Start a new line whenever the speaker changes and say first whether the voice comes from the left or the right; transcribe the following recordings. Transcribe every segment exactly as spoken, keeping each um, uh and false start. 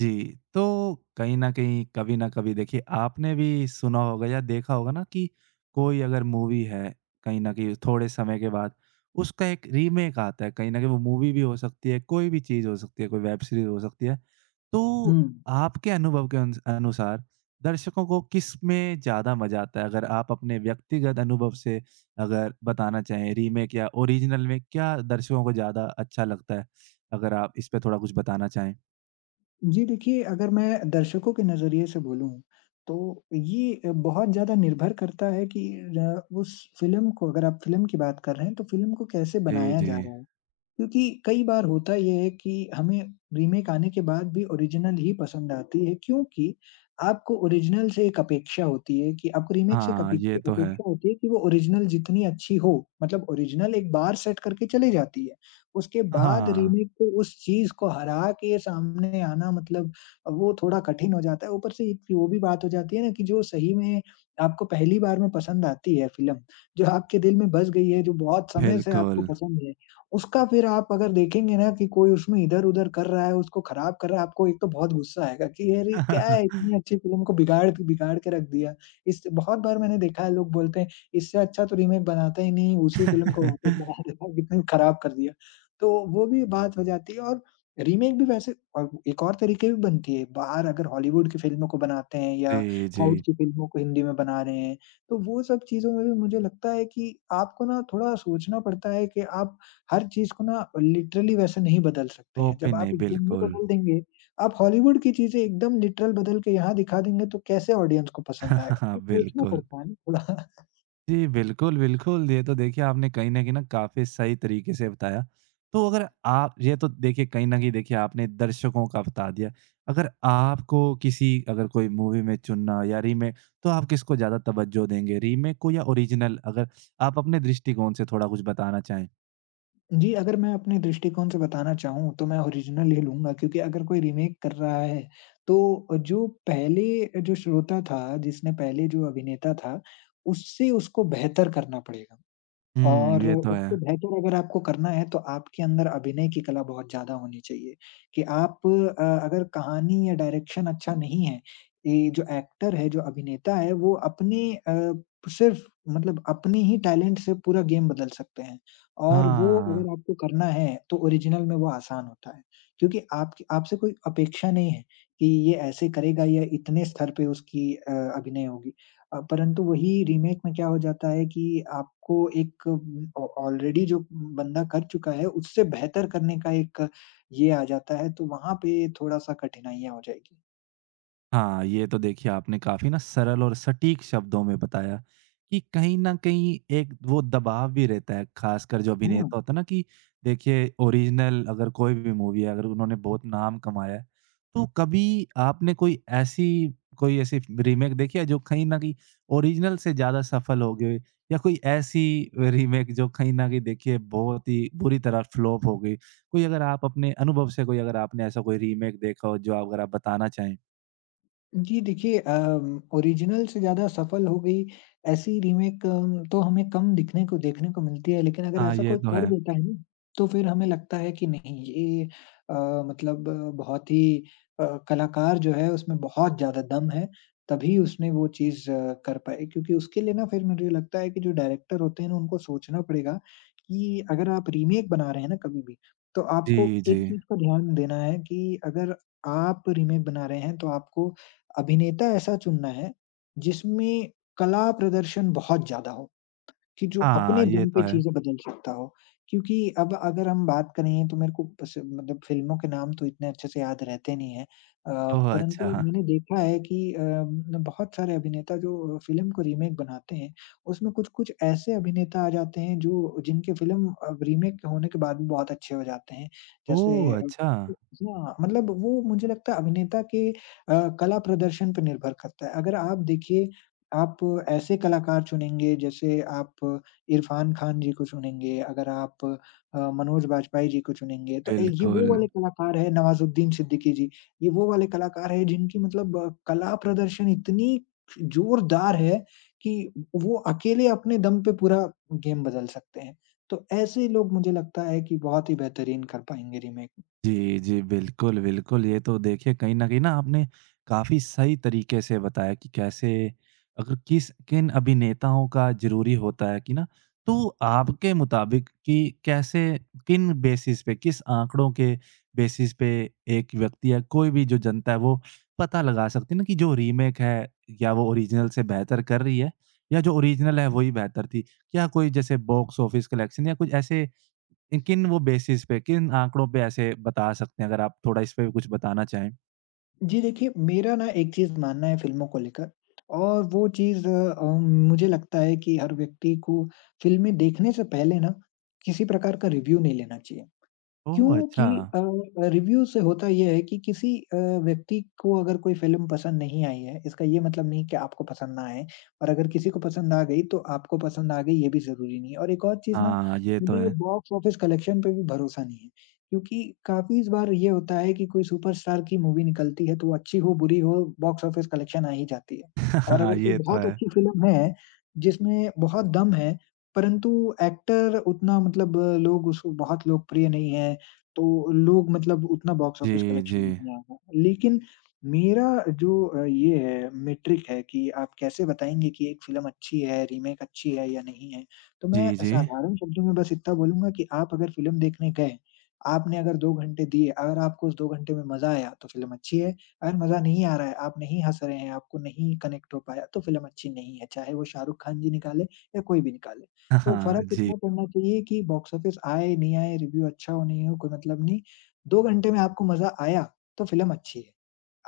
right: जी, तो कहीं न कहीं, कभी न कभी देखिए आपने भी सुना होगा या देखा होगा ना कि कोई अगर मूवी है, कहीं न कहीं थोड़े समय के बाद उसका एक रीमेक आता है। कहीं न कहीं वो मूवी भी हो सकती है, कोई भी चीज़ हो सकती है, कोई वेब सीरीज़ हो सकती है। तो
left: हुँ।
right: आपके अनुभव के अनुस अनुसार दर्शकों को किसमें ज़्यादा मज़ा आता है? अगर आप अपने व्यक्तिगत अनुभव से अगर बताना चाहें रीमेक या ओरिजिनल में क्या दर्शकों को ज़्यादा अच्छा लगता है? अगर आप इस पे थोड़ा कुछ बताना चाहें?
left: जी देखिए, अगर मैं दर्शकों के नज़रिए से बोलूँ, तो ये अ, बहुत ज़्यादा निर्भर करता है कि र उस फ़िल्म को अगर आप फ़िल्म की बात कर रहे हैं, तो फ़िल्म को कैसे
right: जी,
left: बनाया
right: जी।
left: जा रहा है। क्योंकि कई बार होता ये है कि हमें रीमेक आने के बाद भी ओरिजिनल ही पसंद आती है क्योंकि आपको ओरिजिनल से एक अपेक्षा होती है कि आपको रीमेक से एक
right: हाँ,
left: अपे-
right: ये तो है।
left: अपेक्षा होती है कि वो ओरिजिनल जितनी अच्छी हो। मतलब ओरिजिनल एक बार सेट करके चली जाती है, उसके बाद
right: हाँ,
left: रीमेक को उस चीज को हरा के सामने आना, मतलब वो थोड़ा कठिन हो जाता है। ऊपर से एक वो भी बात हो जाती है ना कि जो सही में आपको पहली बार में पसंद आती है फिल्म, जो आपके दिल में बस गई है, जो बहुत समय से आपको
right: बिल्कुल।
left: पसंद है, उसका फिर आप अगर देखेंगे ना कि कोई उसमें इधर-उधर कर रहा है, उसको खराब कर रहा है, आपको एक तो बहुत गुस्सा आएगा कि अरे क्या है इतनी अच्छी फ़िल्म को बिगाड़ बिगाड़ के रख दिया। इस बहुत बार मैंने देखा है लोग बोलते हैं इससे अच्छा तो रीमेक बनाते ही नहीं, उसी फ़िल्म को वापस बना देना कितनी खराब कर दिया। तो वो भी बात हो जाती है। और रीमेक भी वैसे और एक और तरीके भी बनती है। बाहर अगर हॉलीवुड की फ़िल्मों को बनाते हैं या
right: जी,
left: साउथ
right: जी।
left: की फ़िल्मों को हिंदी में बना रहे हैं, तो वो सब चीज़ों में भी मुझे लगता है कि आपको ना थोड़ा सोचना पड़ता है कि आप हर चीज़ को ना लिटरली वैसे नहीं बदल सकते हैं।
right: कॉपी
left: जब
right: नहीं,
left: आप एकदम ही
right: बिल्कुल।
left: बदल देंगे, आप हॉलीवुड की चीज़ें एकदम लिटरल बदल के यहाँ दिखा देंगे तो कैसे ऑडियंस को पसंद आएगा?
right: हाँ
left: तो सोचना
right: बिल्कुल।
left: पड़ता है ना थोड़ा।
right: जी, बिल्कुल, बिल्कुल। ये तो देखिए आपने कहीं न कहीं ना काफ़ी सही तरीके से बताया। तो अगर आप ये तो देखिए कहीं न कहीं देखिए आपने दर्शकों का बता दिया। अगर आपको किसी अगर कोई मूवी में चुनना या रीमेक तो आप किसको ज़्यादा तवज्जो देंगे, रीमेक को या ओरिजिनल? अगर आप अपने दृष्टिकोण से थोड़ा कुछ बताना चाहें।
left: जी, अगर मैं अपने दृष्टिकोण से बताना चाहूँ तो मैं ओरिजिनल ही लूँगा क्योंकि अगर कोई रीमेक कर रहा है तो जो पहले जो श्रोता था, जिसने पहले जो अभिनेता था, उससे उसको बेहतर करना पड़ेगा।
right: हुँ,
left: और
right: ये तो
left: उससे
right: है।
left: बेहतर अगर आपको करना है तो आपके अंदर अभिनय की कला बहुत ज़्यादा होनी चाहिए, कि आप अ, अगर कहानी या डायरेक्शन अच्छा नहीं है, ये जो एक्टर है, जो अभिनेता है वो अपने अ, सिर्फ़ मतलब अपने ही टैलेंट से पूरा गेम बदल सकते हैं और वो
right: हाँ।
left: अगर आपको करना है तो ओरिजिनल में वो आसान होता है। क्योंकि आपकी आपसे कोई अपेक्षा नहीं है कि ये ऐसे करेगा या इतने स्तर पे उसकी अ, अभिनय होगी। अ, परंतु वही रीमेक में क्या हो जाता है कि आपको एक ऑ ऑलरेडी जो बंदा कर चुका है, उससे बेहतर करने का एक ये आ जाता है, तो वहाँ पे थोड़ा-सा कठिनाइयाँ हो जाएगी।
right: हाँ, ये तो देखिए आपने काफ़ी ना सरल और सटीक शब्दों में बताया कि कहीं न कहीं एक वो दबाव भी रहता है, ख़ासकर जो
left: हुँ।
right: अभिनेता होता है ना कि देखिए ओरिजिनल अगर कोई भी मूवी है, अगर उन्होंने बहुत नाम कमाया है, तो कभी आपने कोई ऐसी कोई ऐसी रीमेक देखी है जो कहीं न कहीं ओरिजिनल से ज़्यादा सफल हो गए या कोई ऐसी रीमेक जो कहीं न कहीं देखिए बहुत ही बुरी तरह फ्लॉप हो गई? कोई अगर आप अपने अनुभव से कोई अगर आपने ऐसा कोई रीमेक देखा हो जो आप अगर आप बताना चाहें?
left: जी देखिए अम, ओरिजिनल से ज़्यादा सफल हो गई ऐसी रीमेक अम, तो हमें कम दिखने को देखने को मिलती है। लेकिन अगर
right: हाँ,
left: ऐसा
right: ये
left: कोई
right: तो
left: कर
right: है।
left: देता है ना तो फिर हमें लगता है कि नहीं ये अ, मतलब अ, बहुत ही अ, कलाकार जो है उसमें बहुत ज़्यादा दम है तभी उसने वो चीज़ अ, कर पाई। क्योंकि उसके लिए ना फिर मुझे लगता है कि जो डायरेक्टर होते हैं ना उनको सोचना पड़ेगा कि अगर आप रीमेक बना रहे हैं ना कभी भी तो आपको
right: जी, जी।
left: एक चीज़ का ध्यान देना है कि अगर आप रीमेक बना रहे हैं तो आपको अभिनेता ऐसा चुनना है जिसमें कला प्रदर्शन बहुत ज़्यादा हो। कि जो
right: हाँ,
left: अपने
right: ये
left: दम
right: तो
left: पे
right: है।
left: चीज़ें बदल सकता हो। क्योंकि अब अगर हम बात करें तो मेरे को बस मतलब फ़िल्मों के नाम तो इतने अच्छे से याद रहते नहीं हैं। अ,
right: ओह!
left: परंतु
right: अच्छा।
left: मैंने देखा है कि अ, न बहुत सारे अभिनेता जो फ़िल्म को रीमेक बनाते हैं, उसमें कुछ-कुछ ऐसे अभिनेता आ जाते हैं जो जिनके फ़िल्म अब रीमेक होने के बाद भी बहुत अच्छे हो जाते हैं। जैसे
right: ओह!
left: अ,
right: अच्छा।
left: हाँ, मतलब वो मुझे लगता है अभिनेता के अ, कला प्रदर्शन पे निर्भर करता है। अगर आप देखिए आप ऐसे कलाकार चुनेंगे जैसे आप इरफ़ान खान जी को चुनेंगे, अगर आप अ, मनोज बाजपेयी जी को चुनेंगे, तो ए ये
right: बिल्कुल।
left: वो वाले कलाकार हैं, नवाज़ुद्दीन सिद्दीकी जी, ये वो वाले कलाकार हैं जिनकी मतलब अ, कला प्रदर्शन इतनी जोरदार है कि वो अकेले अपने दम पे पूरा गेम बदल सकते हैं। तो ऐसे लोग मुझे लगता है कि बहुत ही बेहतरीन कर पाएँगे रीमेक।
right: जी, जी। बिल्कुल, बिल्कुल। ये तो देखिए कहीं न कहीं ना आपने काफ़ी सही तरीके से बताया कि कैसे अगर किस किन अभिनेताओं का ज़रूरी होता है कि ना तो आपके मुताबिक कि कैसे किन बेसिस पे, किस आँकड़ों के बेसिस पे एक व्यक्ति या कोई भी जो जनता है वो पता लगा सकती है ना कि जो रीमेक है या वो ओरिजिनल से बेहतर कर रही है या जो ओरिजिनल है वही बेहतर थी? क्या कोई जैसे बॉक्स ऑफिस कलेक्शन या कुछ ऐसे इन किन वो बेसिस पे, किन आँकड़ों पे ऐसे बता सकते हैं? अगर आप थोड़ा इस पे भी कुछ बताना चाहें।
left: जी देखिए, मेरा ना एक चीज़ मानना है फ़िल्मों को लेकर और वो चीज़ अ, अ, मुझे लगता है कि हर व्यक्ति को फ़िल्में देखने से पहले ना किसी प्रकार का रिव्यू नहीं लेना चाहिए।
right: ओह!
left: क्योंकि
right: अच्छा।
left: अ, रिव्यू से होता ये है कि किसी अ, व्यक्ति को अगर कोई फ़िल्म पसंद नहीं आई है, इसका ये मतलब नहीं कि आपको पसंद ना आए और अगर किसी को पसंद आ गई, तो आपको पसंद आ गई ये भी ज़रूरी नहीं है। और एक और चीज़ ना,
right: हाँ, ये तो
left: मुझे ये
right: है।
left: बॉक्स ऑफिस कलेक्शन पे भी भरोसा नहीं है, क्योंकि काफ़ी बार ये होता है कि कोई सुपरस्टार की मूवी निकलती है, तो वो अच्छी हो, बुरी हो, बॉक्स ऑफिस कलेक्शन आ ही जाती है। और
right: हाँ
left: अगर कोई
right: ये तो
left: बहुत
right: है।
left: अच्छी फ़िल्म है, जिसमें बहुत दम है, परंतु एक्टर उतना मतलब अ, लोग उसको बहुत लोकप्रिय नहीं है तो लोग मतलब उतना बॉक्स ऑफिस
right: जी, जी।
left: कलेक्शन नहीं आएगा। लेकिन मेरा जो अ, ये है मीट्रिक है कि आप कैसे बताएँगे कि एक फ़िल्म अच्छी है, रीमेक अच्छी है या नहीं है। तो
right: जी,
left: मैं
right: जी।
left: साधारण शब्दों में बस इतना बोलूँगा कि आप अगर फ़िल्म देखने गए, आपने अगर दो घंटे दिए, अगर आपको उस दो घंटे में मज़ा आया तो फ़िल्म अच्छी है, अगर मज़ा नहीं आ रहा है, आप नहीं हँस रहे हैं, आपको नहीं कनेक्ट हो पाया तो फ़िल्म अच्छी नहीं है, चाहे वो शाहरुख खान जी निकाले या कोई भी निकाले।
right: हाँ,
left: तो
right: हाँ।
left: फ़र्क
right: जी।
left: इतना पड़ना चाहिए कि बॉक्स ऑफिस आए, नहीं आए, रिव्यू अच्छा हो, नहीं हो, कोई मतलब नहीं। दो घंटे में आपको मज़ा आया, तो फ़िल्म अच्छी है।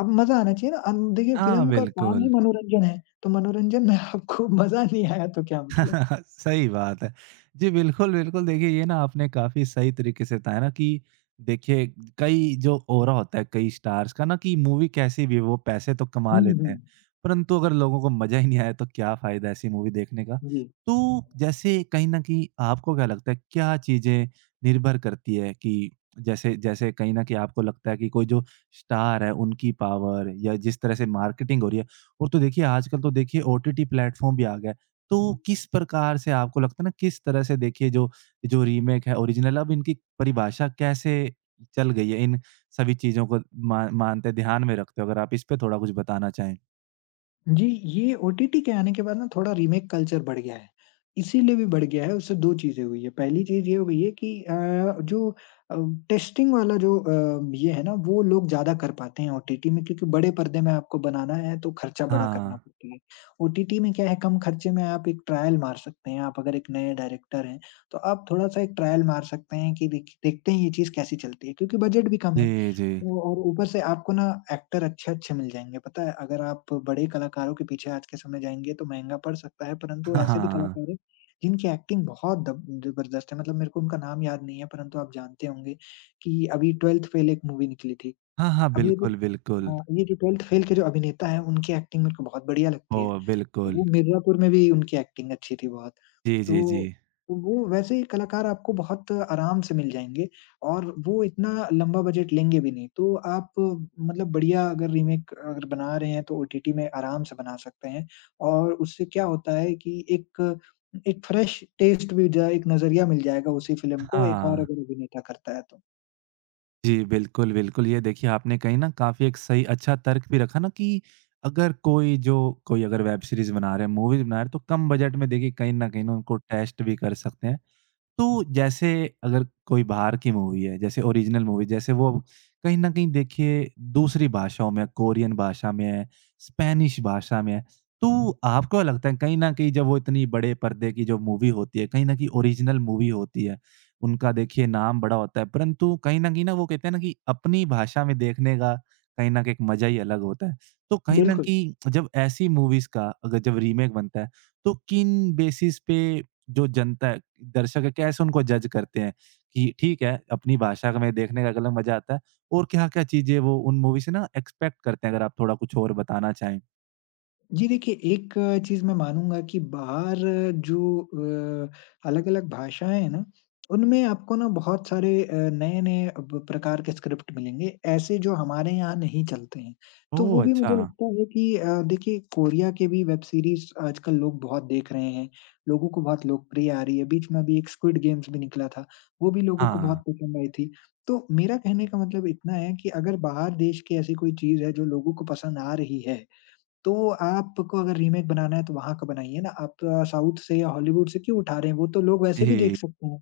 left: अब मज़ा आना चाहिए ना। अन देखिए
right: हाँ,
left: फ़िल्म का काम ही
right: बिल्कुल।
left: मनोरंजन है, तो मनोरंजन में आपको मज़ा नहीं आया तो क्या मतलब?
right: सही बात है। जी, बिल्कुल, बिल्कुल देखिए ये ना आपने काफ़ी सही तरीके से बताया ना कि देखिए कई जो ऑरा होता है कई स्टार्स का ना कि मूवी कैसी भी हो वो पैसे तो कमा
left: हुँ, हुँ।
right: लेते हैं। परंतु अगर लोगों को मज़ा ही नहीं आया तो क्या फ़ायदा ऐसी मूवी देखने का।
left: जी।
right: तो जैसे कहीं न कहीं आपको क्या लगता है क्या चीज़ें निर्भर करती है कि जैसे जैसे कहीं न कहीं आपको लगता है कि कोई जो स्टार है उनकी पावर या जिस तरह से मार्केटिंग हो रही है। और तो देखिए आजकल तो देखिए ओटीटी प्लेटफ़ॉर्म भी आ गया है। तो किस प्रकार से आपको लगता है ना किस तरह से देखिए जो जो रीमेक है ओरिजिनल अब इनकी परिभाषा कैसे चल गई है इन सभी चीज़ों को मा मानते ध्यान में रखते हो? अगर आप इस पे थोड़ा कुछ बताना चाहें?
left: जी, ये ओटीटी के आने के बाद ना थोड़ा रीमेक कल्चर बढ़ गया है। इसीलिए भी बढ़ गया है, उससे दो चीज़ें हुई है। पहली चीज़ ये हो गई है कि अ, जो अ, टेस्टिंग वाला जो अ, ये है ना वो लोग ज़्यादा कर पाते हैं ओटीटी में क्योंकि बड़े पर्दे में आपको बनाना है तो खर्चा बड़ा करना
right: हाँ।
left: पड़ता है। ओटीटी में क्या है कम खर्चे में आप एक ट्रायल मार सकते हैं, आप अगर एक नए डायरेक्टर हैं, तो आप थोड़ा-सा एक ट्रायल मार सकते हैं कि देख देखते हैं ये चीज़ कैसी चलती है क्योंकि बजट भी कम है।
right: जी, जी।
left: वो और ऊपर से आपको ना एक्टर अच्छे-अच्छे मिल जाएँगे, पता है? अगर आप बड़े कलाकारों के पीछे आज के समय जाएँगे तो महँगा पड़ सकता है, परंतु
right: हाँ,
left: ऐसे भी
right: हाँ।
left: कलाकार हैं, जिनकी एक्टिंग बहुत दब ज़बरदस्त है। मतलब मेरे को उनका नाम याद नहीं है, परंतु आप जानते होंगे कि अभी ट्वेल्थ फ़ेल एक मूवी निकली थी।
right: हाँ, हाँ,
left: अभी-अभी
right: बिल्कुल, बिल्कुल।
left: हाँ, ये जो ट्वेल्थ फ़ेल के जो अभिनेता हैं, उनकी एक्टिंग मेरे को बहुत बढ़िया लगती है।
right: ओह! बिल्कुल।
left: वो मिर्ज़ापुर में भी उनकी एक्टिंग अच्छी थी बहुत।
right: जी, जी, जी।
left: तो वो वैसे ही कलाकार आपको बहुत आराम से मिल जाएँगे और वो इतना लंबा बजट लेंगे भी नहीं। तो आप मतलब बढ़िया अगर रीमेक अगर बना रहे हैं तो ओटीटी में आराम से बना सकते हैं और उससे क्या होता है कि एक एक फ्रेश टेस्ट भी जाए एक नज़रिया मिल जाएगा उसी फ़िल्म को एक और
right: हाँ।
left: अगर अभिनेता करता है तो।
right: जी, बिल्कुल, बिल्कुल। ये देखिए आपने कहीं न काफ़ी एक सही अच्छा तर्क भी रखा ना कि अगर कोई जो कोई अगर वेब सीरीज़ बना रहा है, मूवीज़ बना रहा है तो कम बजट में देखिए कहीं न कहीं न उनको टेस्ट भी कर सकते हैं। तो जैसे अगर कोई बाहर की मूवी है, जैसे ओरिजिनल मूवी जैसे वो कहीं न कहीं देखिए दूसरी भाषाओं में है, कोरियन भाषा में है, स्पेनिश भाषा में है। तो आपको लगता है कहीं न कहीं जब वो इतनी बड़े पर्दे की जो मूवी होती है, कहीं न कहीं ओरिजिनल मूवी होती है, उनका देखिए नाम बड़ा होता है, परंतु कहीं न कहीं ना वो कहते हैं ना कि अपनी भाषा में देखने का कहीं न कहीं एक मज़ा ही अलग होता है। तो कहीं न
left: बिल्कुल।
right: कहीं जब ऐसी मूवीज़ का अगर जब रीमेक बनता है, तो किन बेसिस पे जो जनता है, दर्शक है, कैसे उनको जज करते हैं कि ठीक है, अपनी भाषा का में देखने का एक अलग मज़ा आता है और क्या-क्या चीज़ें वो उन मूवी से ना एक्सपेक्ट करते हैं? अगर आप थोड़ा कुछ और बताना चाहें।
left: जी देखिए, एक चीज़ मैं मानूँगा कि बाहर जो अ, अलग-अलग भाषाएँ हैं ना, उनमें आपको ना बहुत सारे अ, नए-नए ब प्रकार के स्क्रिप्ट मिलेंगे, ऐसे जो हमारे यहाँ नहीं चलते हैं। तो वो
right: ओह!
left: भी
right: अच्छा।
left: मुझे लगता है कि अ, देखिए कोरिया के भी वेब सीरीज़ आजकल लोग बहुत देख रहे हैं, लोगों को बहुत लोकप्रिय आ रही है, बीच में अभी एक स्क्विड गेम्स भी निकला था, वो भी लोगों को
right: हाँ।
left: बहुत पसंद आई थी। तो मेरा कहने का मतलब इतना है कि अगर बाहर देश की ऐसी कोई चीज़ है जो लोगों को पसंद आ रही है, तो आपको अगर रीमेक बनाना है तो वहाँ का बनाइए ना, आप अ, साउथ से या हॉलीवुड से क्यों उठा रहे हैं? वो तो लोग वैसे भी देख
right: जी,
left: सकते हैं।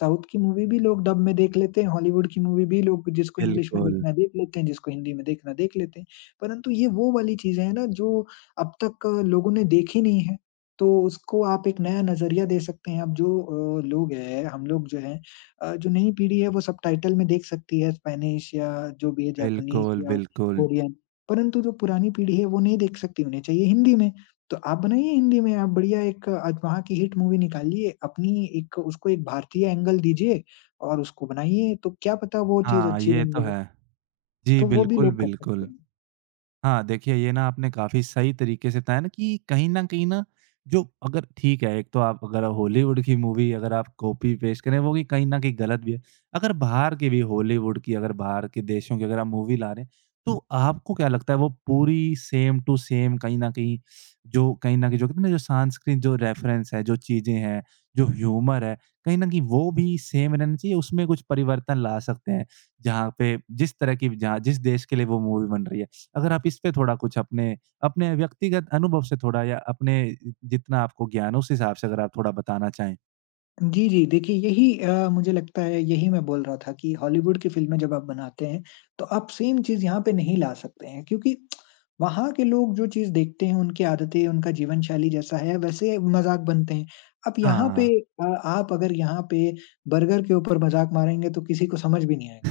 left: साउथ की मूवी भी लोग डब में देख लेते हैं, हॉलीवुड की मूवी भी लोग जिसको इंग्लिश में
right: बिल्कुल,
left: देखना है देख लेते हैं, जिसको हिंदी में देखना है देख लेते हैं। परंतु ये वो वाली चीज़ें हैं ना जो अब तक अ, लोगों ने देखी नहीं है, तो उसको आप एक नया नज़रिया दे सकते हैं। अब जो अ, लोग हैं, हम लोग जो हैं अ, जो नई पीढ़ी है वो सबटाइटल में देख सकती है स्पेनिश या जो भी है जैपनीज़
right: बिल्कुल,
left: या
right: बिल्कुल।
left: कोरियन। परंतु जो पुरानी पीढ़ी है वो नहीं देख सकती, उन्हें चाहिए हिंदी में। तो आप बनाइए हिंदी में, आप बढ़िया एक आज वहाँ की हिट मूवी निकालिए, अपनी एक उसको एक भारतीय एंगल दीजिए और उसको बनाइए, तो क्या पता वो चीज़
right: हाँ,
left: अच्छी
right: ये
left: बन
right: तो
left: जाए।
right: है। जी,
left: तो वो भी
right: बिल्कुल,
left: लोग कर सकते
right: बिल्कुल।
left: हैं।
right: हाँ, देखिए ये ना आपने काफ़ी सही तरीके से बताया ना कि कहीं न कहीं ना जो अगर ठीक है, एक तो आप अगर हॉलीवुड की मूवी अगर आप कॉपी पेस्ट करें वो भी कहीं न कहीं गलत भी है। अगर बाहर की भी हॉलीवुड की अगर बाहर के देशों की अगर आप मूवी ला रहे हैं, तो आपको क्या लगता है वो पूरी सेम टू सेम कहीं न कहीं जो कहीं न कहीं जो कहते हैं ना जो सांस्कृतिक जो रेफ़रेंस है, जो चीज़ें हैं, जो ह्यूमर है, कहीं न कहीं वो भी सेम रहना चाहिए, उसमें कुछ परिवर्तन ला सकते हैं, जहाँ पे जिस तरह की जहाँ जिस देश के लिए वो मूवी बन रही है। अगर आप इस पे थोड़ा कुछ अपने अपने व्यक्तिगत अनुभव से थोड़ा या अपने जितना आपको ज्ञान है, उस हिसाब से अगर आप थोड़ा बताना चाहें।
left: जी, जी। देखिए यही अ, मुझे लगता है यही मैं बोल रहा था कि हॉलीवुड की फ़िल्में जब आप बनाते हैं, तो आप सेम चीज़ यहाँ पे नहीं ला सकते हैं क्योंकि वहाँ के लोग जो चीज़ देखते हैं, उनकी आदतें, उनका जीवन शैली जैसा है वैसे मज़ाक बनते हैं। अब यहाँ
right: हाँ।
left: पे अ, आप अगर यहाँ पे बर्गर के ऊपर मज़ाक मारेंगे तो किसी को समझ भी नहीं आएगा।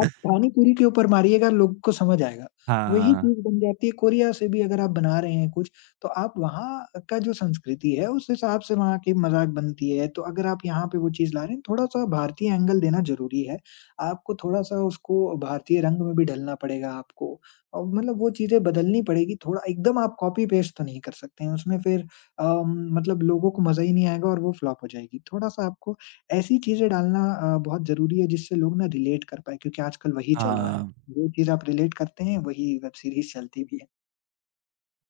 left: आप पानी-पूरी के ऊपर मारिएगा, लोग को समझ आएगा। वही
right: हाँ,
left: चीज़ बन जाती है कोरिया से भी अगर आप बना रहे हैं कुछ, तो आप वहाँ का जो संस्कृति है, उस हिसाब से वहाँ की मज़ाक बनती है। तो अगर आप यहाँ पे वो चीज़ ला रहे हैं, थोड़ा-सा भारतीय एंगल देना ज़रूरी है। आपको थोड़ा-सा उसको भारतीय रंग में भी ढलना पड़ेगा आपको। और मतलब वो चीज़ें बदलनी पड़ेगी थोड़ा। एकदम आप कॉपी पेस्ट तो नहीं कर सकते हैं। उसमें फिर अ, मतलब लोगों को मज़ा ही नहीं आएगा और वो फ्लॉप हो जाएगी। थोड़ा-सा आपको ऐसी चीज़ें डालना अ, बहुत ज़रूरी है जिससे लोग ना रिलेट कर पाएँ क्योंकि आजकल वही चल रहा है।
right: हाँ।
left: जो चीज़ आप रिलेट करते हैं वही वेब सीरीज़ चलती भी है।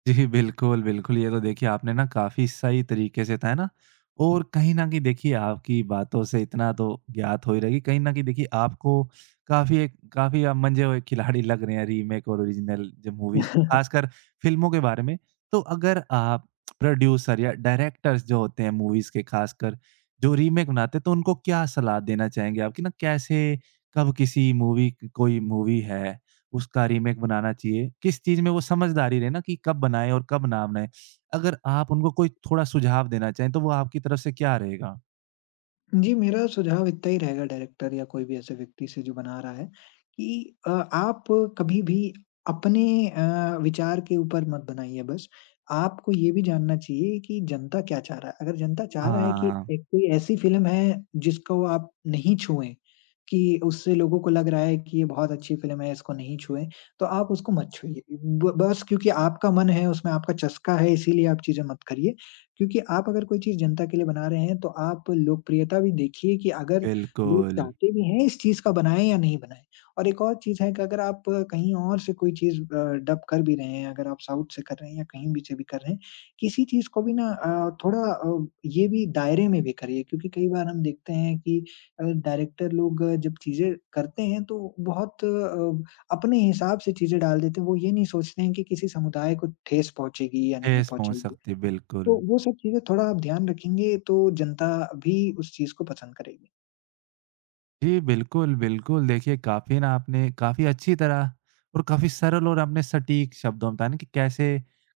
right: जी, बिल्कुल, बिल्कुल। ये तो देखिए आपने ना काफ़ी सही तरीके से बताया ना और कहीं न कहीं देखिए आपकी बातों से इतना तो ज्ञात हो ही रहा है कि कहीं न कहीं देखिए आपको काफ़ी एक काफ़ी आप मंझे हुए खिलाड़ी लग रहे हैं रीमेक और ओरिजिनल जो मूवीज़ को, ख़ासकर फ़िल्मों के बारे में। तो अगर आप प्रोड्यूसर या डायरेक्टर्स जो होते हैं मूवीज़ के ख़ासकर जो रीमेक बनाते हैं, तो उनको क्या सलाह देना चाहेंगे आप कि ना कैसे कब किसी मूवी कोई मूवी है उसका रीमेक बनाना चाहिए। किस चीज़ में वो समझदारी रहे ना कि कब बनाएँ और कब ना बनाएँ। अगर आप उनको कोई थोड़ा सुझाव देना चाहें, तो वो आपकी तरफ से क्या रहेगा?
left: जी, मेरा सुझाव इतना ही रहेगा डायरेक्टर या कोई भी ऐसे व्यक्ति से जो बना रहा है कि अ, आप कभी भी अपने अ, विचार के ऊपर मत बनाइए बस। आपको ये भी जानना चाहिए कि जनता क्या चाह रहा है। अगर जनता चाह रहा है कि
right: हाँ,
left: एक कोई ऐसी फ़िल्म है जिसको आप नहीं छुएँ, कि उससे लोगों को लग रहा है कि ये बहुत अच्छी फ़िल्म है, इसको नहीं छुएँ, तो आप उसको मत छुइए। ब बस क्योंकि आपका मन है उसमें आपका चस्का है इसीलिए आप चीज़ें मत करिए। क्योंकि आप अगर कोई चीज़ जनता के लिए बना रहे हैं, तो आप लोकप्रियता भी देखिए कि अगर लोग
right: बिल्कुल।
left: चाहते भी हैं इस चीज़ का बनाएँ या नहीं बनाएँ। और एक और चीज़ है कि अगर आप कहीं और से कोई चीज़ अ, डब कर भी रहे हैं, अगर आप साउथ से कर रहे हैं या कहीं भी से भी कर रहे हैं, किसी चीज़ को भी ना अ, थोड़ा अ, ये भी दायरे में भी करिए क्योंकि कई बार हम देखते हैं कि अ, डायरेक्टर लोग अ, जब चीज़ें करते हैं तो बहुत अ, अपने हिसाब से चीज़ें डाल देते हैं। वो ये नहीं सोचते हैं कि किसी समुदाय को ठेस पहुँचेगी या नहीं
right: ठेस पहुँच
left: पहुँचेगी।
right: सकती है, बिल्कुल।
left: तो वो सब चीज़ें थोड़ा आप ध्यान रखेंगे तो जनता भी उस चीज़ को पसंद करेगी।
right: जी, बिल्कुल, बिल्कुल। देखिए, काफ़ी ना आपने काफ़ी अच्छी तरह और काफ़ी सरल और आपने सटीक शब्दों में बताया ना कि कैसे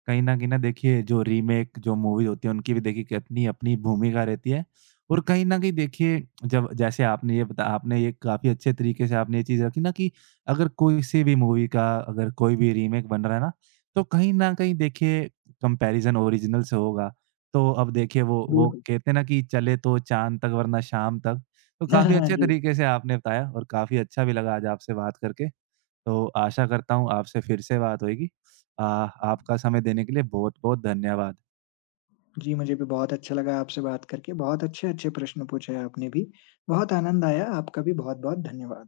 right: कहीं न कहीं ना देखिए जो रीमेक जो मूवी होती है, उनकी भी देखिए कितनी अपनी भूमिका रहती है। और कहीं न कहीं देखिए जब जैसे आपने ये बता आपने ये काफ़ी अच्छे तरीके से आपने ये चीज़ रखी ना कि अगर कोई-सी भी मूवी का अगर कोई भी रीमेक बन रहा है ना, तो कहीं न कहीं देखिए कंपैरिज़न ओरिजिनल से होगा। तो अब देखिए वो वो
left: बिल्कुल।
right: कहते हैं ना कि चले तो चाँद तक वरना शाम तक। तो काफ़ी अच्छे
left: जी।
right: तरीके से आपने बताया और काफ़ी अच्छा भी लगा आज आपसे बात करके। तो आशा करता हूँ आपसे फिर से बात होएगी। अ, आपका समय देने के लिए बहुत-बहुत धन्यवाद।
left: जी, मुझे भी बहुत अच्छा लगा आपसे बात करके। बहुत अच्छे-अच्छे प्रश्न पूछे आपने भी। बहुत आनंद आया। आपका भी बहुत-बहुत धन्यवाद।